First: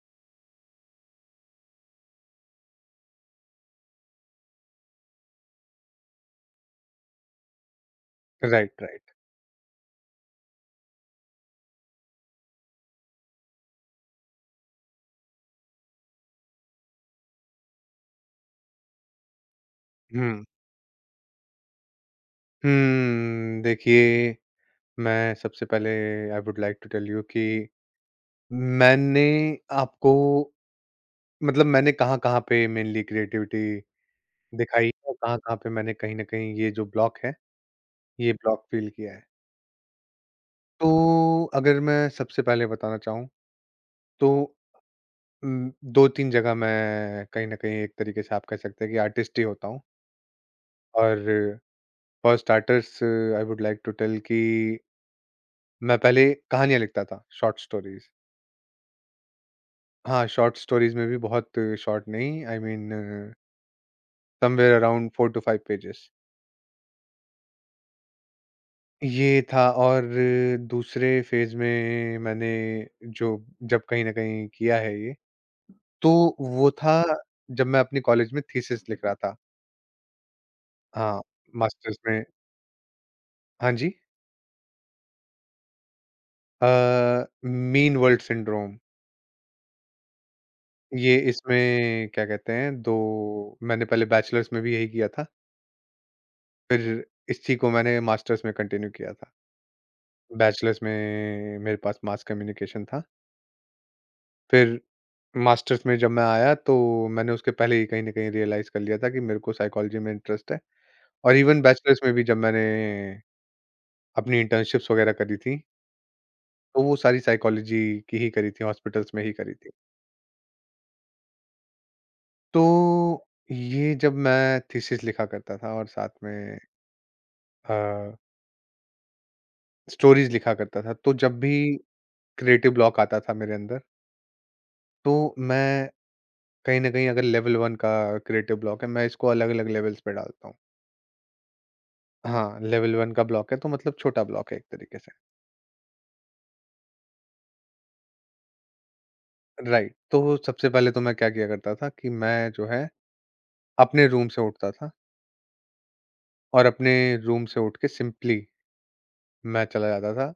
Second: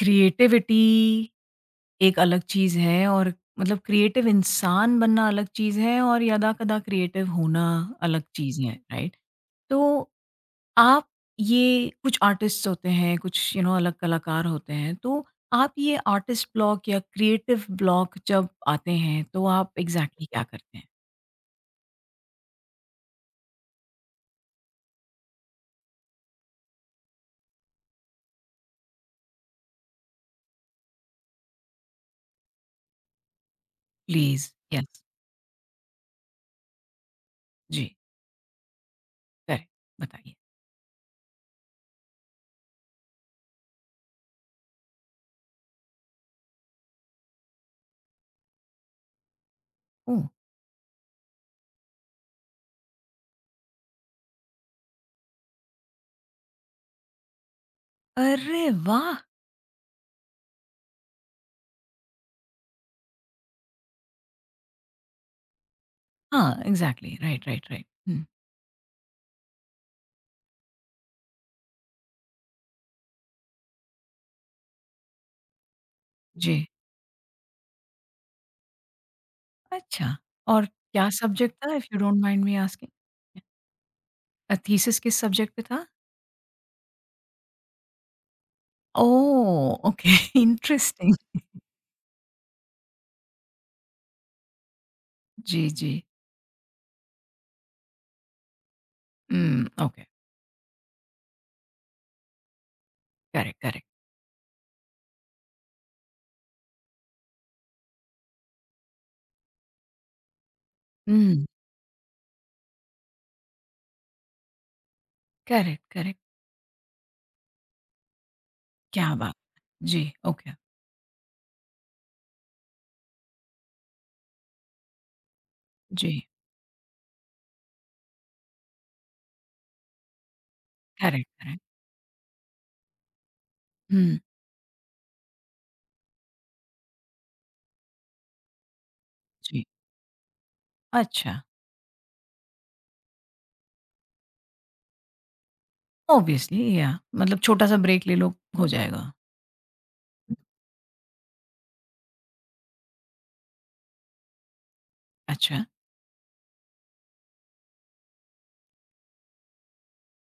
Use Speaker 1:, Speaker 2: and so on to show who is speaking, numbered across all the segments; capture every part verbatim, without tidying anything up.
Speaker 1: Creativity एक अलग चीज़ है और मतलब क्रिएटिव इंसान बनना अलग चीज़ है और यदाकदा क्रिएटिव होना अलग चीज़ है,
Speaker 2: राइट, राइट।
Speaker 1: राइट? तो आप ये कुछ आर्टिस्ट्स होते हैं, कुछ यू नो अलग कलाकार होते हैं, तो आप ये आर्टिस्ट ब्लॉक या क्रिएटिव ब्लॉक जब आते हैं, तो आप एग्ज़ैक्टली क्या
Speaker 2: हुँ।
Speaker 1: करते हैं?
Speaker 2: हुँ, देखिए, मैं सबसे पहले I would like to tell you कि मैंने आपको मतलब मैंने कहाँ-कहाँ पे मेनली क्रिएटिविटी
Speaker 1: प्लीज़,
Speaker 2: दिखाई
Speaker 1: यस,
Speaker 2: है और कहाँ-कहाँ पे मैंने कहीं न कहीं ये जो ब्लॉक है,
Speaker 1: जी,
Speaker 2: ये ब्लॉक फ़ील किया है।
Speaker 1: करेक्ट, बताइए।
Speaker 2: तो अगर मैं सबसे पहले बताना चाहूँ तो उम, दो तीन जगह मैं कहीं न कहीं एक तरीके से आप कह सकते हैं कि आर्टिस्ट ही होता हूँ
Speaker 1: ओह!
Speaker 2: और for starters I would like to tell कि मैं पहले कहानियाँ लिखता था, शॉर्ट स्टोरीज़।
Speaker 1: अरे वाह!
Speaker 2: हाँ, शॉर्ट स्टोरीज़ में भी बहुत शॉर्ट नहीं I mean somewhere around four to five pages.
Speaker 1: हाँ, एग्ज़ैक्टली, राइट, राइट, राइट। हुँ,
Speaker 2: ये था और दूसरे फ़ेज़ में मैंने जो जब कहीं न कहीं किया है ये, तो
Speaker 1: जी।
Speaker 2: वो था जब मैं अपनी कॉलेज में थीसिस लिख रहा था।
Speaker 1: अच्छा, और क्या
Speaker 2: हाँ,
Speaker 1: सब्जेक्ट था इफ
Speaker 2: मास्टर्स
Speaker 1: यू डोंट
Speaker 2: में
Speaker 1: माइंड मी आस्किंग?
Speaker 2: हाँ जी।
Speaker 1: अ, थीसिस किस सब्जेक्ट पे था?
Speaker 2: अ, mean world syndrome
Speaker 1: oh! Okay.
Speaker 2: ये
Speaker 1: इंटरेस्टिंग
Speaker 2: इसमें क्या कहते हैं दो मैंने पहले बैचलर्स में भी यही किया था,
Speaker 1: जी, जी।
Speaker 2: फिर इसी को मैंने मास्टर्स में कंटिन्यू किया था।
Speaker 1: हुँ, ओके।
Speaker 2: बैचलर्स में मेरे पास मास कम्युनिकेशन था।
Speaker 1: Correct, correct.
Speaker 2: फिर मास्टर्स में जब मैं आया तो मैंने उसके पहले ही कहीं न कहीं रियलाइज़ कर लिया था कि मेरे को साइकोलॉजी में इंटरेस्ट है और
Speaker 1: हुँ,
Speaker 2: इवन बैचलर्स में भी जब मैंने अपनी इंटर्नशिप्स वगैरह करी थी,
Speaker 1: करेक्ट, करेक्ट।
Speaker 2: तो वो सारी साइकोलॉजी की ही करी थी, हॉस्पिटल्स
Speaker 1: क्या
Speaker 2: में ही
Speaker 1: बात
Speaker 2: करी थी।
Speaker 1: है। जी, ओके,
Speaker 2: तो ये जब मैं थीसिस लिखा करता था और साथ
Speaker 1: जी।
Speaker 2: में अ, स्टोरीज़ लिखा करता था, तो
Speaker 1: करेक्ट,
Speaker 2: जब भी
Speaker 1: करेक्ट।
Speaker 2: क्रिएटिव ब्लॉक आता था मेरे अंदर,
Speaker 1: हुँ,
Speaker 2: तो मैं कहीं न कहीं अगर लेवल वन का क्रिएटिव ब्लॉक है, मैं इसको
Speaker 1: जी।
Speaker 2: अलग-अलग लेवल्स पे डालता हूँ।
Speaker 1: अच्छा,
Speaker 2: हाँ, लेवल वन का ब्लॉक है तो मतलब छोटा ब्लॉक है एक तरीके से,
Speaker 1: ऑब्वियसली या मतलब छोटा-सा ब्रेक ले लो, हो जाएगा।
Speaker 2: राइट। तो सबसे पहले तो मैं क्या किया करता था कि मैं जो है अपने रूम से उठता था
Speaker 1: अच्छा,
Speaker 2: और अपने रूम से उठ के सिंपली मैं चला जाता था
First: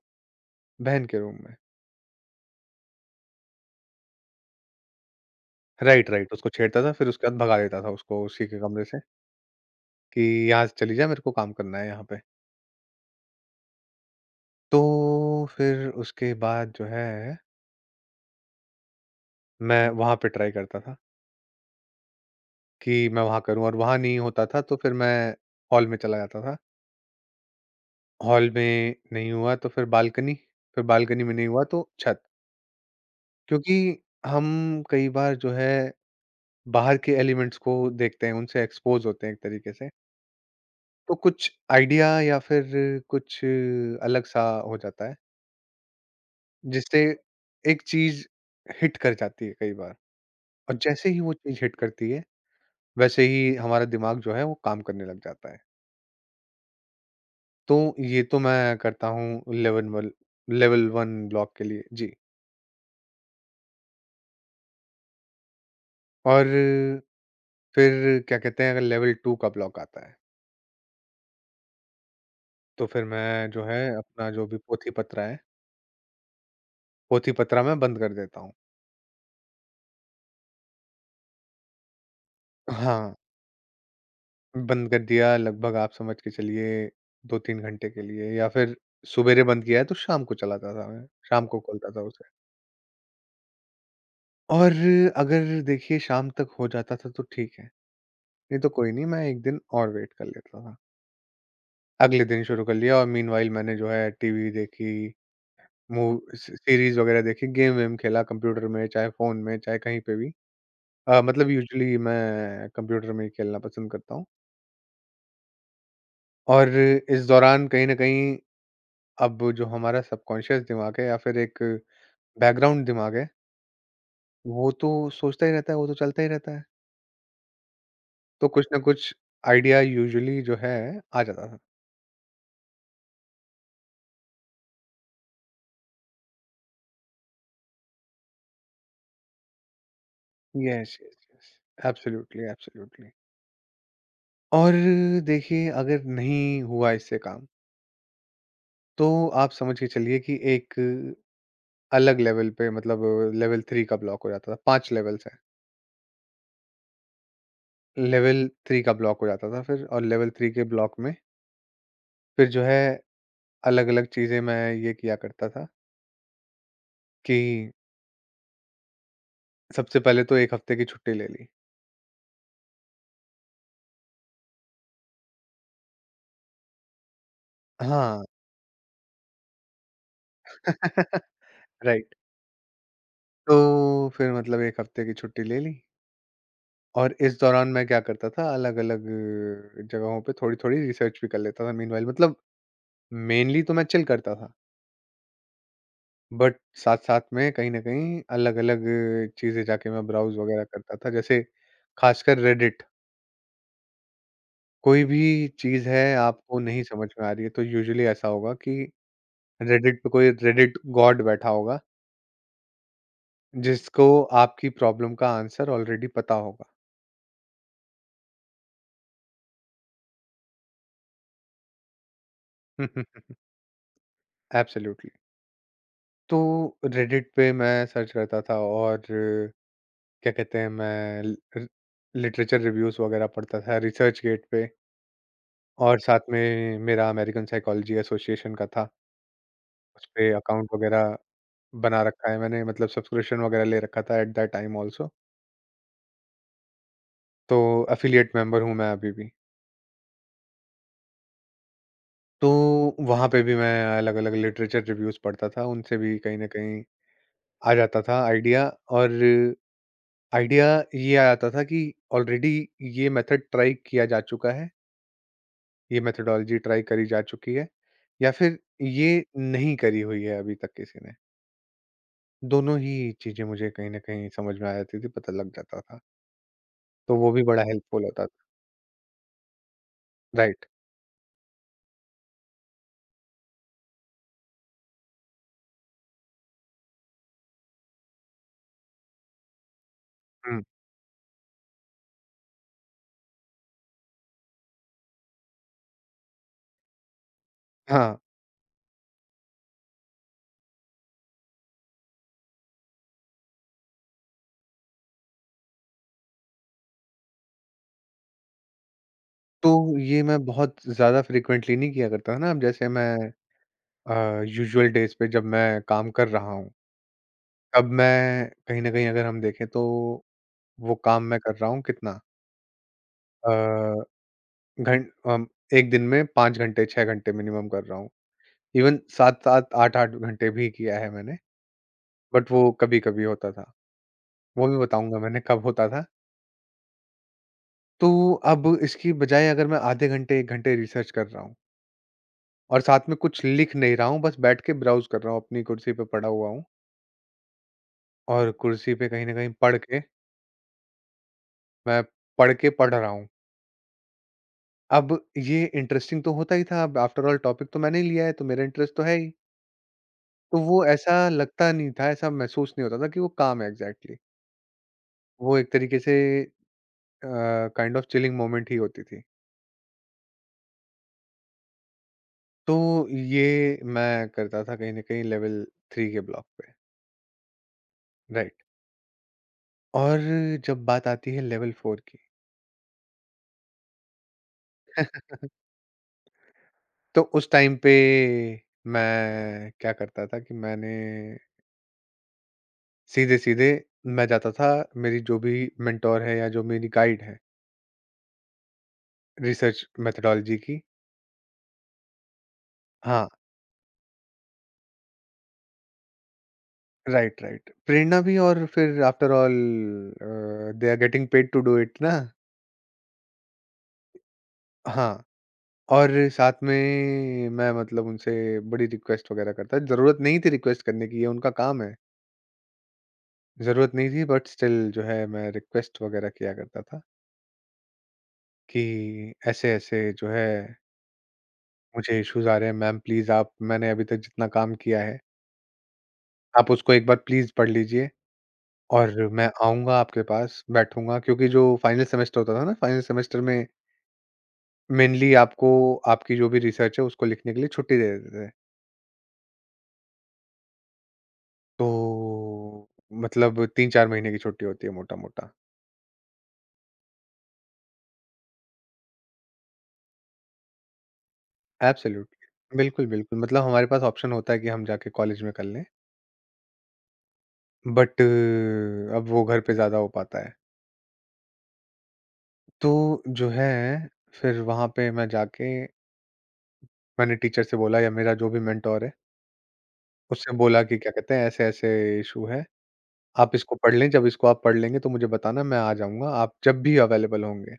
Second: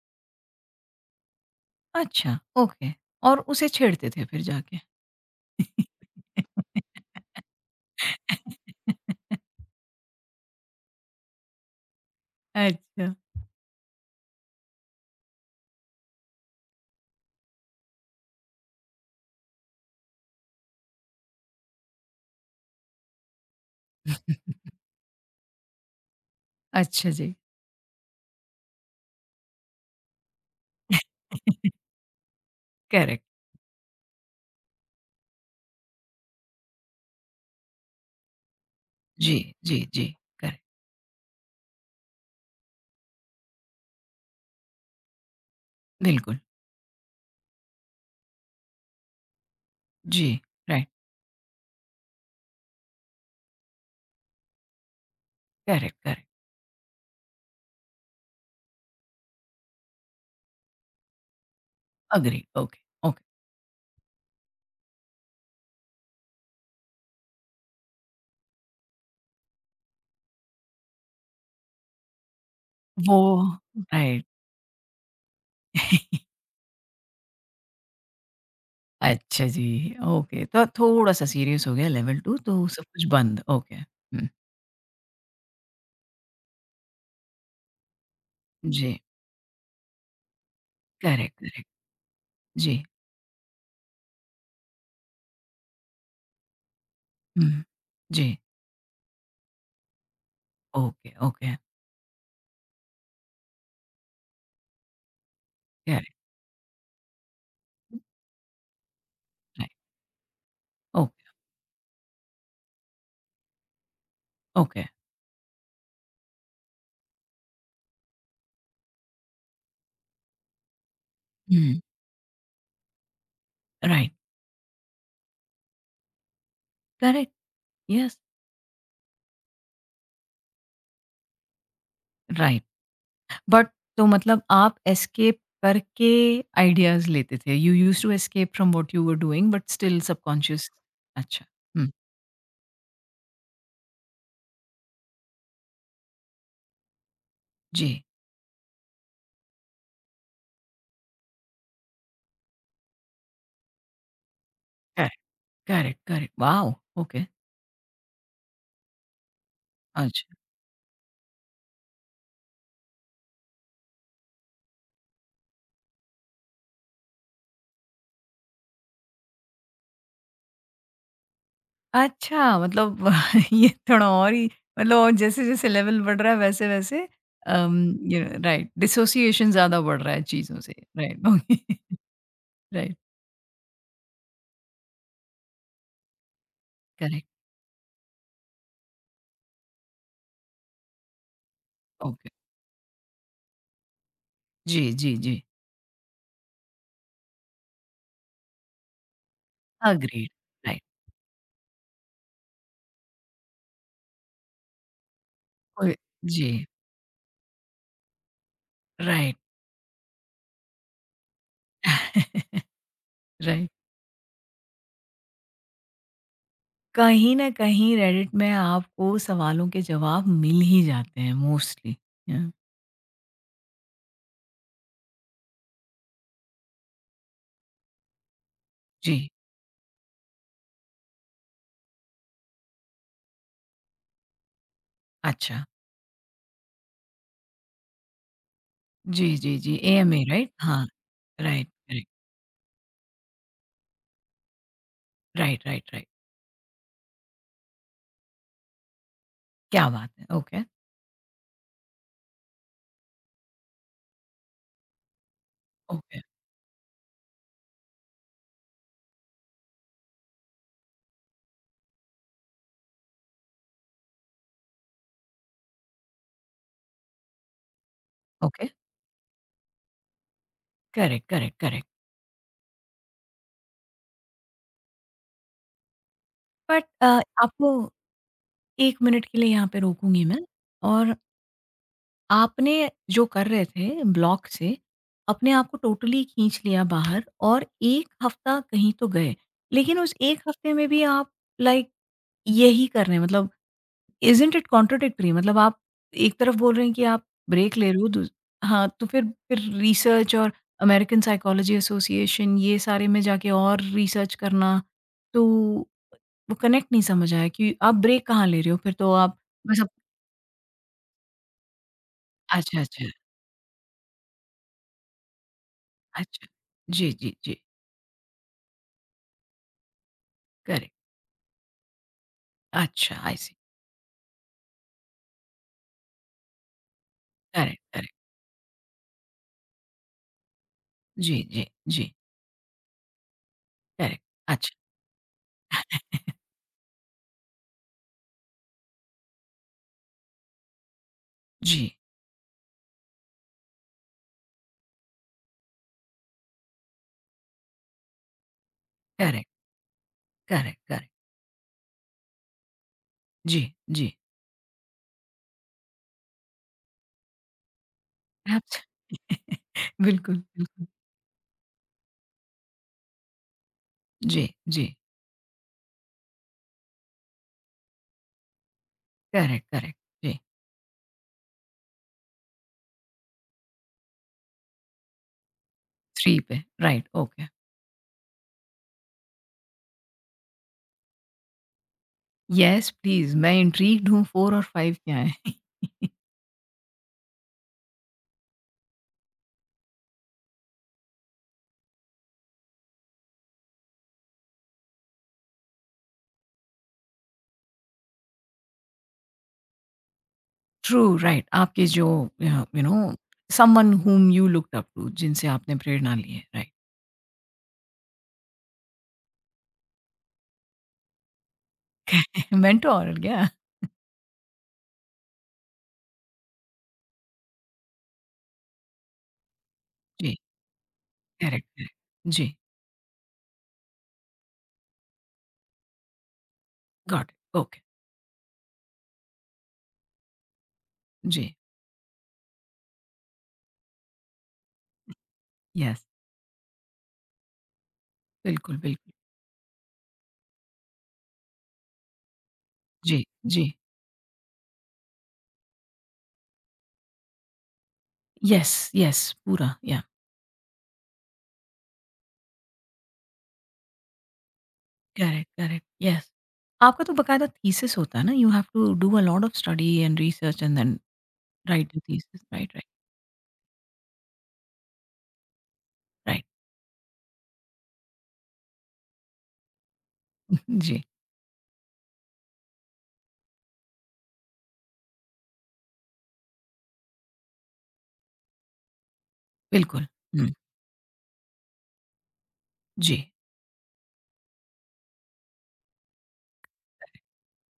Speaker 2: बहन के रूम में।
Speaker 1: अच्छा, ओके। और उसे छेड़ते थे फिर जाके?
Speaker 2: राइट, राइट, उसको छेड़ता था फिर उसके बाद भगा देता था उसको उसी के कमरे से कि यहाँ से चली जा मेरे को काम करना है यहाँ पे।
Speaker 1: अच्छा।
Speaker 2: तो फिर उसके बाद जो है मैं वहाँ पे ट्राई करता था। कि मैं वहाँ करूँ और वहाँ नहीं होता था तो फिर मैं हॉल में चला जाता था।
Speaker 1: अच्छा जी।
Speaker 2: हॉल में नहीं हुआ तो फिर बालकनी, फिर बालकनी में नहीं हुआ तो छत।
Speaker 1: करेक्ट।
Speaker 2: क्योंकि हम कई बार जो है बाहर के एलिमेंट्स को देखते हैं, उनसे एक्सपोज़ होते हैं
Speaker 1: जी,
Speaker 2: एक तरीके
Speaker 1: जी,
Speaker 2: से।
Speaker 1: जी, करेक्ट,
Speaker 2: तो कुछ आइडिया या फिर कुछ अलग-सा हो जाता है,
Speaker 1: बिल्कुल।
Speaker 2: जिससे एक चीज़ हिट कर जाती है कई बार
Speaker 1: जी,
Speaker 2: और
Speaker 1: राइट,
Speaker 2: जैसे ही वो चीज़ हिट करती है, वैसे ही हमारा दिमाग जो है वो काम करने लग जाता है।
Speaker 1: करेक्ट, करेक्ट,
Speaker 2: तो ये तो मैं करता हूँ level one level one block के लिए, जी।
Speaker 1: एग्री, ओके, ओके,
Speaker 2: और फिर क्या कहते हैं अगर लेवल टू का ब्लॉक आता है, तो फिर
Speaker 1: वो
Speaker 2: मैं जो है
Speaker 1: राइट।
Speaker 2: अपना जो भी पोथी-पत्रा है, पोथी-पत्रा मैं बंद कर देता हूँ।
Speaker 1: अच्छा जी, ओके, तो थोड़ा-सा सीरियस हो गया लेवल दो तो सब कुछ
Speaker 2: हाँ,
Speaker 1: बंद, ओके, हुँ,
Speaker 2: बंद कर दिया लगभग आप समझ के चलिए दो तीन घंटे के लिए या फिर
Speaker 1: जी,
Speaker 2: सुबेरे बंद किया है तो शाम को चलाता था मैं,
Speaker 1: करेक्ट,
Speaker 2: शाम को
Speaker 1: करेक्ट,
Speaker 2: खोलता था उसे।
Speaker 1: जी,
Speaker 2: और अगर देखिए शाम तक हो जाता था तो ठीक है,
Speaker 1: हुँ, जी,
Speaker 2: नहीं तो कोई नहीं मैं एक दिन और वेट कर लेता था।
Speaker 1: ओके, ओके,
Speaker 2: अगले दिन शुरू कर लिया और मीनव्हाइल मैंने जो है टीवी देखी,
Speaker 1: करेक्ट,
Speaker 2: मूव स सीरीज़ वगैरह देखी, गेम-वेम खेला कंप्यूटर में, चाहे फ़ोन में,
Speaker 1: राइट,
Speaker 2: चाहे कहीं पे भी। अ,
Speaker 1: ओके,
Speaker 2: मतलब यूजुअली मैं कंप्यूटर में ही खेलना पसंद करता हूँ
Speaker 1: ओके,
Speaker 2: और इस दौरान कहीं न कहीं अब जो हमारा सबकॉन्शियस दिमाग है या फिर एक
Speaker 1: हुँ,
Speaker 2: बैकग्राउंड दिमाग है,
Speaker 1: राइट,
Speaker 2: वो तो सोचता ही रहता है, वो तो चलता ही रहता है।
Speaker 1: करेक्ट, यस,
Speaker 2: तो कुछ ना कुछ आइडिया यूजुअली जो है, आ जाता था।
Speaker 1: राइट। बट तो मतलब आप एस्केप करके आइडियाज़ लेते थे। You used to escape from what you were doing but still subconscious.
Speaker 2: Yes, yes,
Speaker 1: अच्छा।
Speaker 2: येस।
Speaker 1: हुँ,
Speaker 2: एब्सोल्यूटली, एब्सोल्यूटली। और देखिए अगर नहीं हुआ इससे काम
Speaker 1: जी।
Speaker 2: तो आप समझ के चलिए कि एक अलग लेवल पे मतलब लेवल थ्री का ब्लॉक हो जाता था। पाँच
Speaker 1: करेक्ट,
Speaker 2: लेवल्स हैं।
Speaker 1: Correct, correct. Wow! Okay,
Speaker 2: level three का ब्लॉक हो जाता था फिर और लेवल
Speaker 1: अच्छा।
Speaker 2: थ्री के ब्लॉक में फिर जो है अलग-अलग चीज़ें मैं ये किया करता था कि सबसे पहले तो एक हफ्ते की छुट्टी ले ली।
Speaker 1: अच्छा मतलब ये थोड़ा और ही मतलब, और जैसे-जैसे लेवल बढ़ रहा है वैसे-वैसे अम, यू
Speaker 2: हाँ,
Speaker 1: नो राइट, डिसोसिएशन ज़्यादा बढ़ रहा है चीज़ों से। Right okay.
Speaker 2: राइट।
Speaker 1: राइट।
Speaker 2: तो फिर मतलब एक हफ्ते की छुट्टी ले ली और
Speaker 1: करेक्ट।
Speaker 2: इस दौरान मैं क्या करता था अलग-अलग जगहों पे थोड़ी-थोड़ी रिसर्च भी कर लेता था मीनवाइल
Speaker 1: ओके।
Speaker 2: मतलब मेनली तो मैं चिल करता था।
Speaker 1: जी, जी, जी।
Speaker 2: बट साथ-साथ में कहीं न कहीं अलग-अलग चीज़ें जाके मैं
Speaker 1: अग्रीड।
Speaker 2: ब्राउज़ वगैरह
Speaker 1: राइट।
Speaker 2: करता था, जैसे खासकर रेडिट। कोई भी चीज़
Speaker 1: ओए।
Speaker 2: है
Speaker 1: जी,
Speaker 2: आपको नहीं समझ में आ रही है तो यूजुअली ऐसा होगा कि
Speaker 1: राइट।
Speaker 2: रेडिट पे कोई रेडिट गॉड बैठा होगा,
Speaker 1: राइट।
Speaker 2: जिसको आपकी प्रॉब्लम का आंसर ऑलरेडी पता होगा।
Speaker 1: कहीं न कहीं रेडिट में आपको सवालों के जवाब मिल ही जाते हैं मोस्टली। हुँ,
Speaker 2: एब्सोल्युटली। तो रेडिट पे मैं सर्च करता था और
Speaker 1: जी,
Speaker 2: क्या कहते हैं मैं ल र लिटरेचर रिव्यूज़ वगैरह पढ़ता था, रिसर्चगेट पे
Speaker 1: अच्छा।
Speaker 2: और साथ में मेरा अमेरिकन साइकोलॉजी एसोसिएशन का था।
Speaker 1: जी, जी, जी, एएमए
Speaker 2: उसपे
Speaker 1: राइट?
Speaker 2: अकाउंट
Speaker 1: हाँ,
Speaker 2: वगैरह
Speaker 1: राइट,
Speaker 2: बना
Speaker 1: करेक्ट,
Speaker 2: रखा है मैंने मतलब सब्सक्रिप्शन वगैरह ले रखा था at that time also.
Speaker 1: Right, right, right.
Speaker 2: तो एफ़िलिएट मेंबर हूँ मैं अभी भी।
Speaker 1: क्या बात है! ओके,
Speaker 2: तो वहाँ पे भी मैं अलग-अलग लिटरेचर रिव्यूज़ पढ़ता था, उनसे भी
Speaker 1: ओके,
Speaker 2: कहीं न कहीं आ जाता था आइडिया और आइडिया ये आ जाता था कि ऑलरेडी ये मेथड ट्राई किया जा चुका है, ये मेथोडोलॉजी ट्राई करी जा चुकी है या फिर
Speaker 1: ओके,
Speaker 2: ये नहीं करी हुई है अभी तक किसी ने।
Speaker 1: Correct, correct, correct.
Speaker 2: दोनों ही चीज़ें मुझे कहीं न कहीं समझ में आ जाती थी, पता लग जाता था।
Speaker 1: बट अ,
Speaker 2: तो वो भी बड़ा
Speaker 1: आपको
Speaker 2: हेल्पफुल होता
Speaker 1: एक मिनट के लिए यहाँ पे रोकूँगी मैं,
Speaker 2: राइट,
Speaker 1: और आपने जो कर रहे थे ब्लॉक से, अपने आप को टोटली खींच लिया बाहर और एक हफ्ता कहीं तो गए। लेकिन उस एक
Speaker 2: हुँ,
Speaker 1: हफ्ते में भी आप लाइक यही कर रहे हैं मतलब, इज़न्ट इट कॉन्ट्राडिक्टरी, मतलब आप एक तरफ बोल रहे हैं कि आप ब्रेक ले रहे हो
Speaker 2: हाँ,
Speaker 1: दूस हाँ, तो फिर फिर रिसर्च और अमेरिकन साइकोलॉजी एसोसिएशन, ये सारे में जाके और रिसर्च करना, तो वो कनेक्ट नहीं समझ आया कि आप ब्रेक कहाँ ले रहे हो? फिर तो आप
Speaker 2: तो
Speaker 1: बस आप।
Speaker 2: ये मैं बहुत ज़्यादा फ्रीक्वेंटली नहीं किया करता था ना, अब
Speaker 1: अच्छा,
Speaker 2: जैसे
Speaker 1: अच्छा,
Speaker 2: मैं अ, यूजुअल डेज़ पे जब मैं काम कर
Speaker 1: अच्छा।
Speaker 2: रहा हूँ,
Speaker 1: जी, जी, जी,
Speaker 2: तब मैं कहीं न कहीं अगर हम देखें तो
Speaker 1: करेक्ट।
Speaker 2: वो काम मैं कर रहा हूँ कितना
Speaker 1: अच्छा, आई
Speaker 2: अ,
Speaker 1: सी।
Speaker 2: घं अम, एक दिन में पाँच घंटे, छह घंटे मिनिमम
Speaker 1: करेक्ट,
Speaker 2: कर रहा हूँ।
Speaker 1: करेक्ट।
Speaker 2: इवन सात सात, आठ आठ घंटे भी किया है मैंने,
Speaker 1: जी, जी, जी,
Speaker 2: बट वो कभी-कभी होता था।
Speaker 1: करेक्ट।
Speaker 2: वो
Speaker 1: अच्छा।
Speaker 2: भी बताऊँगा मैंने कब होता था। तो अब इसकी बजाय अगर मैं आधे घंटे, एक घंटे रिसर्च कर रहा हूँ
Speaker 1: जी,
Speaker 2: और साथ में कुछ लिख नहीं रहा हूँ, बस बैठ के ब्राउज़ कर रहा हूँ, अपनी कुर्सी पे पड़ा हुआ हूँ और कुर्सी पे कहीं न
Speaker 1: करेक्ट,
Speaker 2: कहीं पढ़ के
Speaker 1: करेक्ट, करेक्ट।
Speaker 2: मैं पढ़ के पढ़ रहा हूँ।
Speaker 1: जी, जी।
Speaker 2: अब ये इंटरेस्टिंग तो होता ही था, अब आफ्टर ऑल टॉपिक तो मैंने ही लिया है, तो मेरा
Speaker 1: एब्स
Speaker 2: इंटरेस्ट तो है ही।
Speaker 1: बिल्कुल,
Speaker 2: तो वो
Speaker 1: बिल्कुल।
Speaker 2: ऐसा लगता नहीं था, ऐसा महसूस नहीं होता था कि वो काम है एग्ज़ैक्टली।
Speaker 1: जी, जी।
Speaker 2: वो एक तरीके से अ, काइंड ऑफ चिलिंग मोमेंट ही होती थी।
Speaker 1: Correct, correct. जी,
Speaker 2: तो ये मैं करता था कहीं न कहीं लेवल थ्री के
Speaker 1: तीन
Speaker 2: ब्लॉक
Speaker 1: पे
Speaker 2: पे,
Speaker 1: राइट, ओके।
Speaker 2: राइट। और जब बात आती है लेवल फ़ोर की
Speaker 1: येस प्लीज़, मैं इंट्रिग्ड हूँ, चार और पाँच क्या है?
Speaker 2: तो उस टाइम पे मैं क्या करता था कि मैंने सीधे-सीधे मैं जाता था मेरी जो भी मेंटर है या जो मेरी गाइड है रिसर्च मेथोडोलॉजी की
Speaker 1: ट्रू राइट, आपके जो अ, यू नो
Speaker 2: हाँ,
Speaker 1: someone whom you looked up to, जिनसे आपने प्रेरणा ली है, राइट।
Speaker 2: Right, right. प्रेरणा भी और फिर after all uh, they are getting paid to do it ना।
Speaker 1: मेंटोर क्या?
Speaker 2: हाँ, और साथ में मैं मतलब उनसे बड़ी रिक्वेस्ट वगैरह करता ज़रूरत
Speaker 1: जी,
Speaker 2: नहीं थी रिक्वेस्ट करने की ये उनका
Speaker 1: करेक्ट,
Speaker 2: काम
Speaker 1: करेक्ट।
Speaker 2: है।
Speaker 1: जी,
Speaker 2: ज़रूरत नहीं थी बट स्टिल जो है मैं रिक्वेस्ट वगैरह किया करता था
Speaker 1: गॉट इट, ओके।
Speaker 2: कि ऐसे-ऐसे जो है
Speaker 1: जी,
Speaker 2: मुझे इश्यूज़ आ रहे हैं, मैम प्लीज़ आप मैंने अभी तक जितना काम किया है,
Speaker 1: येस,
Speaker 2: आप उसको एक बार प्लीज़ पढ़ लीजिए
Speaker 1: बिल्कुल, बिल्कुल।
Speaker 2: और मैं आऊँगा आपके पास, बैठूँगा। क्योंकि जो फाइनल सेमेस्टर होता था ना, फाइनल
Speaker 1: जी,
Speaker 2: सेमेस्टर
Speaker 1: जी।
Speaker 2: में मेनली आपको आपकी जो भी रिसर्च है, उसको लिखने के लिए छुट्टी दे देते थे।
Speaker 1: येस, येस, पूरा या
Speaker 2: तो मतलब तीन चार महीने की छुट्टी होती है
Speaker 1: करेक्ट,
Speaker 2: मोटा-मोटा।
Speaker 1: Correct, yes. आपका तो बकायदा थीसिस होता है ना? You have to do a lot of study and research and then write the thesis, right,
Speaker 2: absolutely.
Speaker 1: Right,
Speaker 2: बिल्कुल, बिल्कुल। मतलब हमारे पास ऑप्शन होता है कि हम जाके कॉलेज में कर लें,
Speaker 1: राइट।
Speaker 2: बट अब वो घर पे ज़्यादा हो पाता है।
Speaker 1: जी।
Speaker 2: तो जो है, फिर वहाँ पे मैं जाके मैंने टीचर से बोला या मेरा जो भी मेंटोर है,
Speaker 1: बिल्कुल,
Speaker 2: उससे
Speaker 1: हुँ,
Speaker 2: बोला कि क्या कहते हैं ऐसे-ऐसे इश्यू है,
Speaker 1: जी,
Speaker 2: आप इसको पढ़ लें, जब इसको आप पढ़ लेंगे तो मुझे बताना मैं आ जाऊँगा, आप जब भी अवेलेबल होंगे,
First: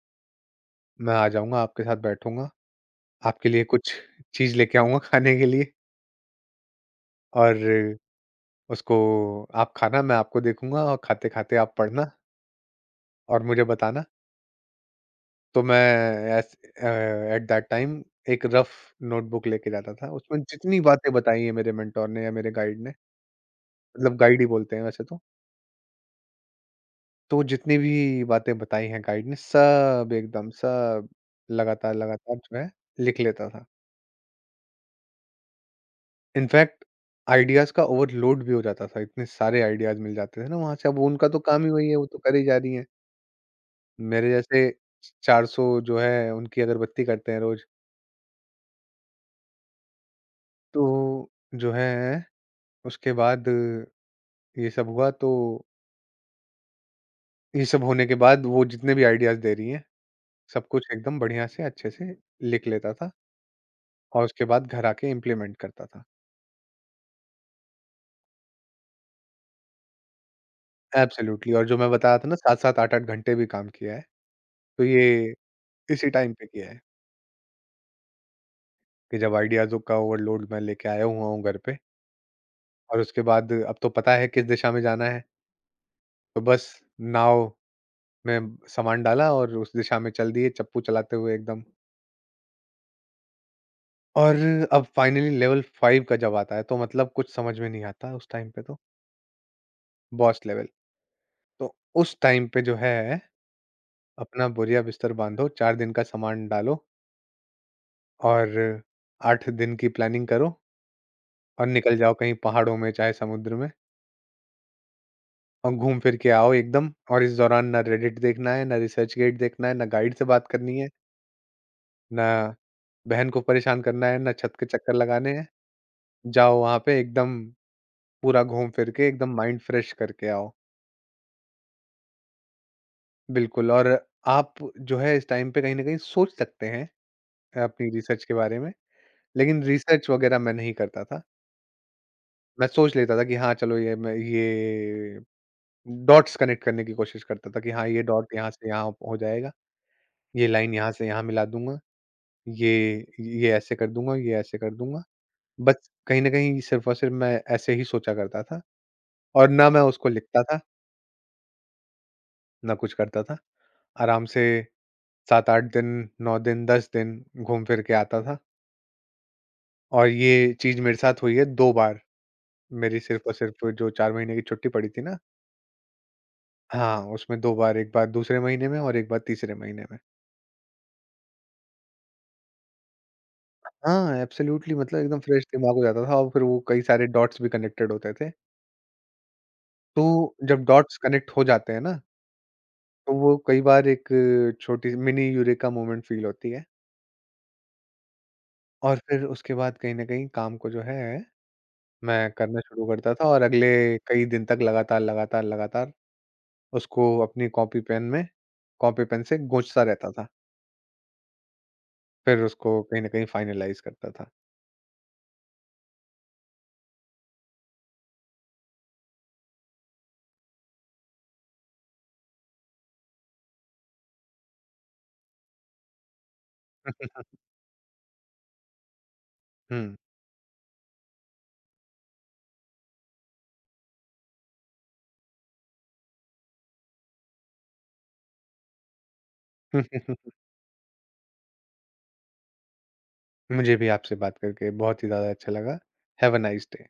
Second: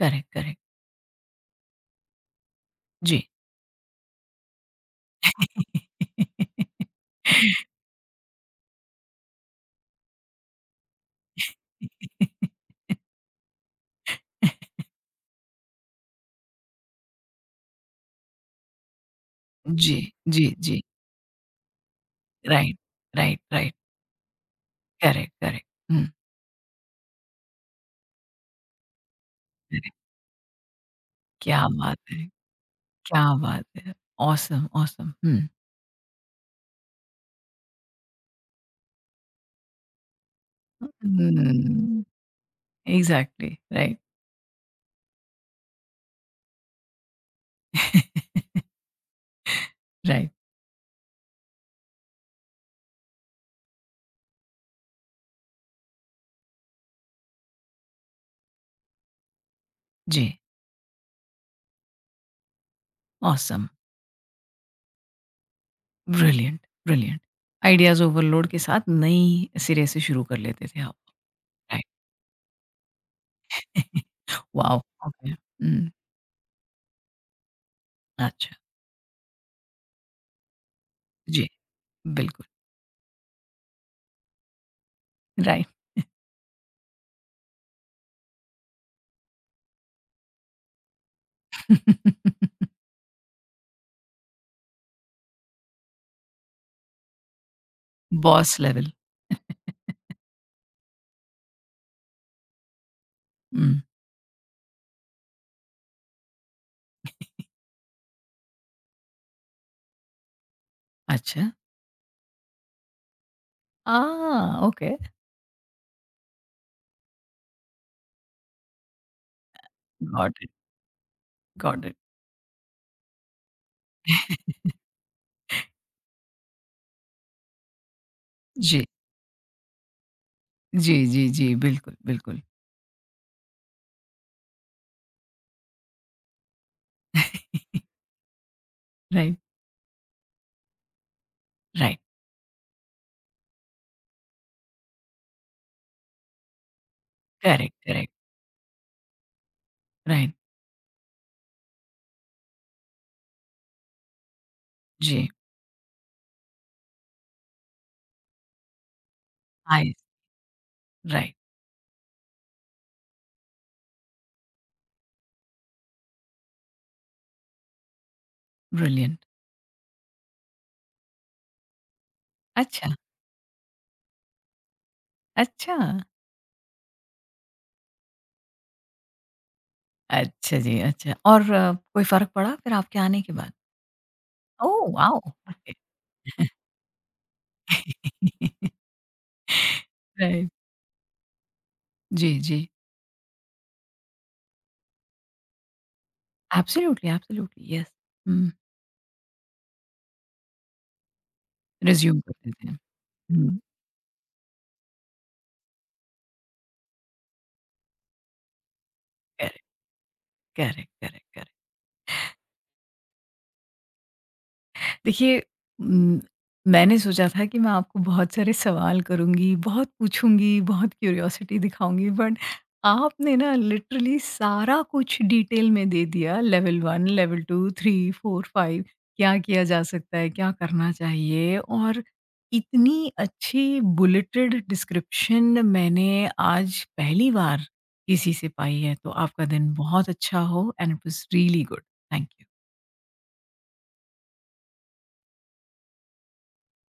Speaker 1: करेक्ट, करेक्ट,
Speaker 2: मैं आ जाऊँगा आपके साथ बैठूँगा,
Speaker 1: जी।
Speaker 2: आपके लिए कुछ चीज़ लेके आऊँगा खाने के लिए और उसको आप खाना, मैं आपको देखूँगा और खाते-खाते आप पढ़ना और मुझे बताना। तो मैं as uh, at that time एक रफ नोटबुक लेके जाता
Speaker 1: जी,
Speaker 2: था, उसमें
Speaker 1: जी,
Speaker 2: जितनी
Speaker 1: जी,
Speaker 2: बातें बताई हैं मेरे मेंटोर ने या मेरे
Speaker 1: राइट,
Speaker 2: गाइड ने,
Speaker 1: राइट, राइट,
Speaker 2: मतलब गाइड ही बोलते हैं वैसे तो।
Speaker 1: करेक्ट, करेक्ट, हुँ,
Speaker 2: तो जितनी भी बातें बताई हैं गाइड ने
Speaker 1: करेक्ट,
Speaker 2: सब एकदम सब
Speaker 1: क्या
Speaker 2: लगातार,
Speaker 1: बात है!
Speaker 2: लगातार जो है लिख
Speaker 1: क्या
Speaker 2: लेता था।
Speaker 1: बात है! ऑसम, ऑसम, हुँ,
Speaker 2: इनफैक्ट आइडियाज़ का ओवरलोड भी हो जाता था, इतने सारे आइडियाज़ मिल जाते थे ना वहाँ से, अब उनका तो काम ही वही है,
Speaker 1: हुँ,
Speaker 2: वो तो कर ही जा रही हैं।
Speaker 1: एग्ज़ैक्टली, राइट,
Speaker 2: मेरे जैसे चार सौ जो है उनकी अगरबत्ती करते हैं रोज़।
Speaker 1: राइट,
Speaker 2: तो जो है उसके बाद ये सब हुआ तो ये सब होने के बाद वो जितने भी आइडियाज़ दे रही हैं,
Speaker 1: जी,
Speaker 2: सब कुछ एकदम बढ़िया से अच्छे से लिख लेता था
Speaker 1: ऑसम,
Speaker 2: और उसके बाद घर आके इम्प्लीमेंट करता था।
Speaker 1: ब्रिलिएंट, ब्रिलिएंट, आइडियाज़ ओवरलोड के साथ नई सिरे से शुरू कर लेते थे आप,
Speaker 2: एब्सोल्युटली और जो
Speaker 1: राइट,
Speaker 2: मैं बता रहा था ना सात सात आठ आठ घंटे भी काम किया है,
Speaker 1: वॉव!
Speaker 2: तो ये
Speaker 1: ओके, हुँ,
Speaker 2: इसी टाइम पे किया है,
Speaker 1: अच्छा,
Speaker 2: कि जब आइडियाज़ का ओवरलोड मैं लेके आया हुआ हूँ
Speaker 1: जी।
Speaker 2: घर पे
Speaker 1: बिल्कुल,
Speaker 2: और उसके बाद अब तो पता है किस दिशा में जाना है,
Speaker 1: राइट।
Speaker 2: तो बस नाव में सामान डाला और उस दिशा में चल दिए चप्पू चलाते हुए एकदम। और अब फाइनली लेवल फ़ाइव का जब आता है तो मतलब कुछ समझ में नहीं आता उस टाइम
Speaker 1: बॉस
Speaker 2: पे तो,
Speaker 1: लेवल।
Speaker 2: Boss level. तो उस टाइम पे जो है
Speaker 1: हुँ,
Speaker 2: अपना बोरिया बिस्तर बाँधो, चार दिन का सामान डालो और आठ दिन की प्लानिंग करो।
Speaker 1: अच्छा।
Speaker 2: और निकल जाओ कहीं पहाड़ों में चाहे समुद्र में
Speaker 1: आ, ओके,
Speaker 2: और घूम फिर के आओ एकदम और इस दौरान ना रेडिट देखना है, ना रिसर्च गेट देखना है, ना गाइड से
Speaker 1: गॉट
Speaker 2: बात
Speaker 1: इट,
Speaker 2: करनी है,
Speaker 1: गॉट इट।
Speaker 2: ना बहन को परेशान करना है, ना छत के चक्कर लगाने हैं। जाओ वहाँ पे एकदम पूरा घूम
Speaker 1: जी,
Speaker 2: फिर के एकदम माइंड फ्रेश करके आओ।
Speaker 1: जी, जी, जी, बिल्कुल, बिल्कुल।
Speaker 2: बिल्कुल और आप जो है इस टाइम पे कहीं न कहीं सोच सकते हैं अपनी रिसर्च के बारे में,
Speaker 1: राइट,
Speaker 2: लेकिन रिसर्च वगैरह मैं नहीं करता था।
Speaker 1: राइट,
Speaker 2: मैं सोच लेता था कि हाँ, चलो ये मैं ये डॉट्स कनेक्ट करने की कोशिश करता था कि
Speaker 1: करेक्ट,
Speaker 2: हाँ, ये
Speaker 1: करेक्ट,
Speaker 2: डॉट यहाँ से यहाँ हो जाएगा।
Speaker 1: राइट,
Speaker 2: ये लाइन यहाँ से यहाँ मिला दूँगा, ये ये ऐसे कर दूँगा, ये ऐसे कर दूँगा।
Speaker 1: जी,
Speaker 2: बस कहीं न कहीं सिर्फ़ और सिर्फ़ मैं ऐसे ही सोचा करता था और ना मैं
Speaker 1: आइस,
Speaker 2: उसको लिखता था,
Speaker 1: राइट,
Speaker 2: ना कुछ करता था। आराम से सात आठ दिन, नौ दिन, दस दिन घूम फिर के आता था
Speaker 1: ब्रिलियंट।
Speaker 2: और ये चीज़ मेरे साथ हुई है दो बार।
Speaker 1: अच्छा,
Speaker 2: मेरी सिर्फ़ और सिर्फ़ जो चार महीने की छुट्टी पड़ी थी ना
Speaker 1: अच्छा,
Speaker 2: हाँ, उसमें दो बार, एक बार दूसरे महीने में और एक बार तीसरे महीने में।
Speaker 1: अच्छा जी, अच्छा। और अ, कोई फ़र्क पड़ा फिर आपके आने के बाद?
Speaker 2: हाँ, एब्सोल्यूटली
Speaker 1: ओह,
Speaker 2: मतलब एकदम
Speaker 1: वाओ!
Speaker 2: Fresh
Speaker 1: okay.
Speaker 2: दिमाग हो जाता था और फिर वो कई सारे डॉट्स भी कनेक्टेड होते थे। तो
Speaker 1: राइट,
Speaker 2: जब डॉट्स कनेक्ट हो जाते हैं ना,
Speaker 1: जी, जी,
Speaker 2: तो वो कई बार एक छोटी-सी मिनी यूरेका मोमेंट फ़ील होती है।
Speaker 1: Absolutely, absolutely, yes. हुँ,
Speaker 2: और फिर उसके बाद कहीं न कहीं काम को जो है,
Speaker 1: रिज़्यूम
Speaker 2: मैं
Speaker 1: करते
Speaker 2: करना
Speaker 1: थे।
Speaker 2: शुरू करता था और
Speaker 1: हुँ,
Speaker 2: अगले कई दिन तक लगातार, लगातार, लगातार उसको अपनी कॉपी पेन में कॉपी पेन से
Speaker 1: करेक्ट,
Speaker 2: गूँथता रहता था।
Speaker 1: Correct, correct, correct.
Speaker 2: फिर उसको कहीं न कहीं फ़ाइनलाइज़ करता था।
Speaker 1: देखिए म, मैंने सोचा था कि मैं आपको बहुत सारे सवाल करूँगी, बहुत पूछूँगी, बहुत क्यूरियोसिटी दिखाऊँगी, बट आपने ना लिटरली सारा कुछ डिटेल में दे दिया लेवल एक, लेवल दो, तीन, चार, पाँच, क्या किया जा
Speaker 2: हुँ।
Speaker 1: सकता है, क्या करना चाहिए, और इतनी अच्छी बुलेटेड डिस्क्रिप्शन मैंने आज पहली बार किसी से पाई है। तो आपका दिन बहुत अच्छा हो, and it was really good. Thank you.
Speaker 2: मुझे भी आपसे बात करके बहुत ही ज़्यादा अच्छा लगा। Have a nice day.